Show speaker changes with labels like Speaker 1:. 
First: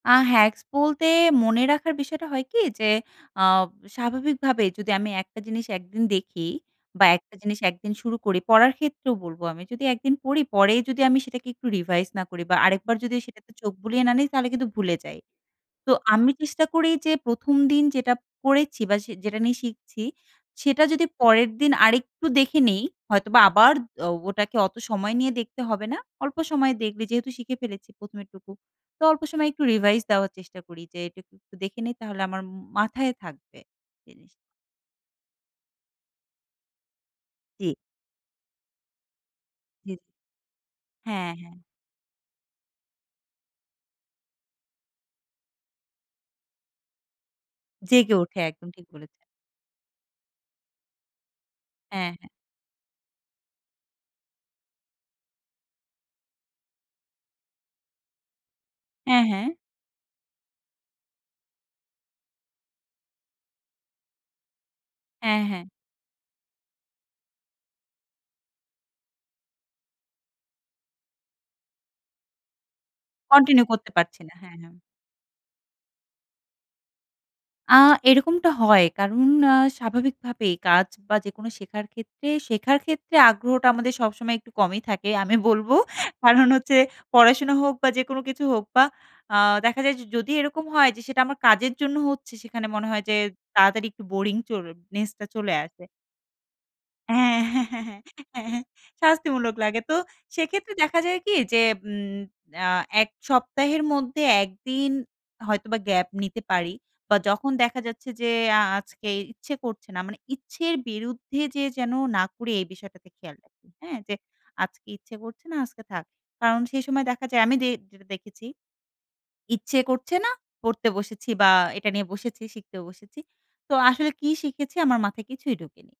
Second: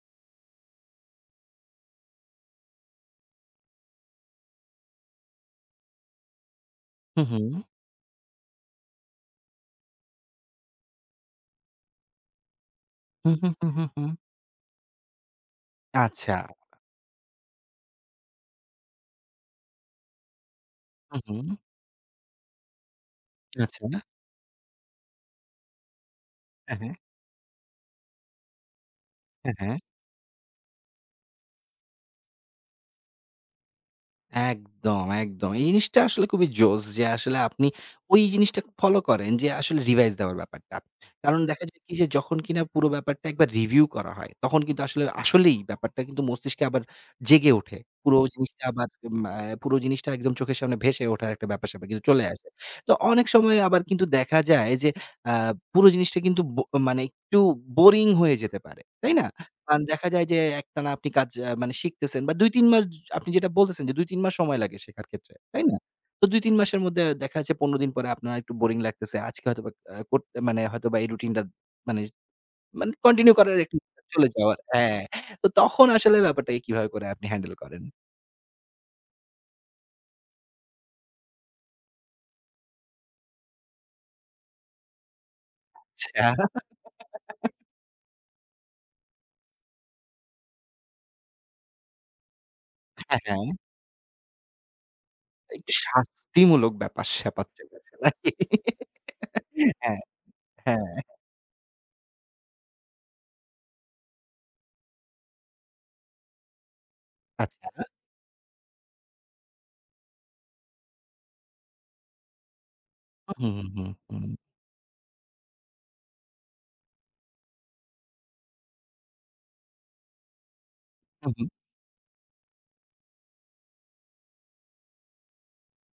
Speaker 1: আ hacks বলতে মনে রাখার বিষয়টা হয় কি যে আ স্বাভাবিকভাবেই যদি আমি ১ টা জিনিস ১ দিন দেখি বা ১
Speaker 2: হু,
Speaker 1: টা জিনিস
Speaker 2: হু।
Speaker 1: ১ দিন শুরু করি, পড়ার ক্ষেত্রেও বলবো আমি যদি ১ দিন পড়ি, পরেই যদি আমি সেটাকে একটু রিভাইজ না করি বা আরেকবার যদি
Speaker 2: হু, হু,
Speaker 1: সেটাতে
Speaker 2: হু,
Speaker 1: চোখ
Speaker 2: হু,
Speaker 1: বুলিয়ে না
Speaker 2: হু।
Speaker 1: নিই, তাহলে কিন্তু ভুলে যাই। তো আমি
Speaker 2: আচ্ছা।
Speaker 1: চেষ্টা করি, যে ১ম দিন যেটা পরেছি, বা সে যেটা নিয়ে শিখছি সেটা যদি
Speaker 2: হু,
Speaker 1: পরের
Speaker 2: হু।
Speaker 1: দিন আরেকটু দেখে নিই, হয়তোবা আবার দ
Speaker 2: আচ্ছা।
Speaker 1: ওটাকে অত সময় নিয়ে দেখতে হবে না, অল্প সময়
Speaker 2: এ হ্যাঁ।
Speaker 1: দেখলে যেহেতু শিখে ফেলেছি, ১ম এটুকু তো অল্প সময়
Speaker 2: হ্যাঁ,
Speaker 1: একটু
Speaker 2: হ্যাঁ।
Speaker 1: রিভাইজ দেওয়ার চেষ্টা করি, যে এটুকু একটু দেখে নিই, তাহলে আমার মাথায় থাকবে জিনিসটা
Speaker 2: একদম, একদম। এই জিনিসটা আসলে খুবই জোশ যে, আসলে আপনি
Speaker 1: জি।
Speaker 2: ওই জিনিসটা ফলো করেন, যে আসলে
Speaker 1: জি।
Speaker 2: রিভাইজ দেওয়ার ব্যাপারটা।
Speaker 1: হ্যাঁ,
Speaker 2: কারণ
Speaker 1: হ্যাঁ।
Speaker 2: দেখা যায় কি যে যখন কিনা, পুরো ব্যাপারটা একবার রিভিউ করা হয়, তখন কিন্তু আসলে আসলেই ব্যাপারটা কিন্তু মস্তিষ্কে আবার জেগে ওঠে।
Speaker 1: জেগে
Speaker 2: পুরো
Speaker 1: ওঠে
Speaker 2: জিনিসটা
Speaker 1: একদম
Speaker 2: এম
Speaker 1: ঠিক
Speaker 2: আ
Speaker 1: বলেছে।
Speaker 2: পুরো জিনিসটা একদম চোখের সামনে ভেসে ওঠার একটা ব্যাপার-স্যাপার কিন্তু
Speaker 1: হ্যাঁ,
Speaker 2: চলে
Speaker 1: হ্যাঁ।
Speaker 2: আসে। তো অনেক সময় আবার কিন্তু দেখা যায়, যে আ পুরো জিনিসটা কিন্তু ব মানে একটু বোরিং হয়ে যেতে পারে। তাই
Speaker 1: হ্যাঁ,
Speaker 2: না?
Speaker 1: হ্যাঁ।
Speaker 2: কারণ দেখা যায় যে একটানা আপনি কাজ আ মানে শিখতেছেন বা ২ ৩ মাস জ আপনি যেটা বলতেছেন যে, "২ ৩ মাস সময় লাগে শেখার ক্ষেত্রে।
Speaker 1: হ্যাঁ, হ্যাঁ।
Speaker 2: তাই না?" তো ২ ৩ মাসের মধ্যে দেখা যাচ্ছে ১৫ দিন পরে আপনার একটু বোরিং লাগতেছে। আজকে হয়তোবা আ কর মানে হয়তোবা এই রুটিনটা মানে জ মানে কন্টিনিউ করার
Speaker 1: কন্টিনিউ
Speaker 2: একটা
Speaker 1: করতে পারছি
Speaker 2: চলে
Speaker 1: না।
Speaker 2: যাওয়ার
Speaker 1: হ্যাঁ, হ্যাঁ।
Speaker 2: হ্যাঁ। তো তখন আসলে ব্যাপারটাকে কীভাবে করে আপনি হ্যান্ডেল
Speaker 1: আ
Speaker 2: করেন?
Speaker 1: এরকমটা হয় কারণ আ স্বাভাবিকভাবেই কাজ বা যেকোনো শেখার ক্ষেত্রে শেখার ক্ষেত্রে আগ্রহটা, আমাদের সবসময় একটু কমই থাকে, আমি বলবো
Speaker 2: আচ্ছা।
Speaker 1: কারণ হচ্ছে পড়াশোনা হোক বা যে কোনো কিছু হোক বা আ দেখা যায় যে যদি এরকম হয় যে সেটা আমার কাজের জন্য হচ্ছে সেখানে মনে হয় যে
Speaker 2: হ্যাঁ, হ্যাঁ।
Speaker 1: তাড়াতাড়ি একটু বোরিং চল নেসটা চলে
Speaker 2: একটু
Speaker 1: আসে।
Speaker 2: শাস্তিমূলক
Speaker 1: হ্যাঁ,
Speaker 2: ব্যাপার-স্যাপার
Speaker 1: হ্যাঁ,
Speaker 2: থাকে
Speaker 1: হ্যাঁ, হ্যাঁ, হ্যাঁ, হ্যাঁ শাস্তিমূলক লাগে তো
Speaker 2: হ্যাঁ,
Speaker 1: সেক্ষেত্রে
Speaker 2: হ্যাঁ।
Speaker 1: দেখা যায় কি?যে উ আ এক সপ্তাহের মধ্যে ১ দিন হয়তোবা গ্যাপ নিতে পারি বা যখন দেখা
Speaker 2: আচ্ছা।
Speaker 1: যাচ্ছে যে আ আজকে ইচ্ছে করছে না, মানে ইচ্ছের বিরুদ্ধে যেয়ে যেন না করি। এই বিষয়টাতে
Speaker 2: আ
Speaker 1: খেয়াল
Speaker 2: হুম,
Speaker 1: রাখি,
Speaker 2: হুম,
Speaker 1: হ্যাঁ। যে
Speaker 2: হুম।
Speaker 1: আজকে ইচ্ছে করছে না, আজকে থাক। কারণ সেই সময় দেখা যায়, আমি যে যেটা দেখেছি ইচ্ছে করছে না। পড়তে বসেছি
Speaker 2: উ হু।
Speaker 1: বা এটা নিয়ে বসেছি, শিখতেও বসেছি। তো আসলে কি শিখেছি আমার মাথায় কিছুই ঢোকেনি।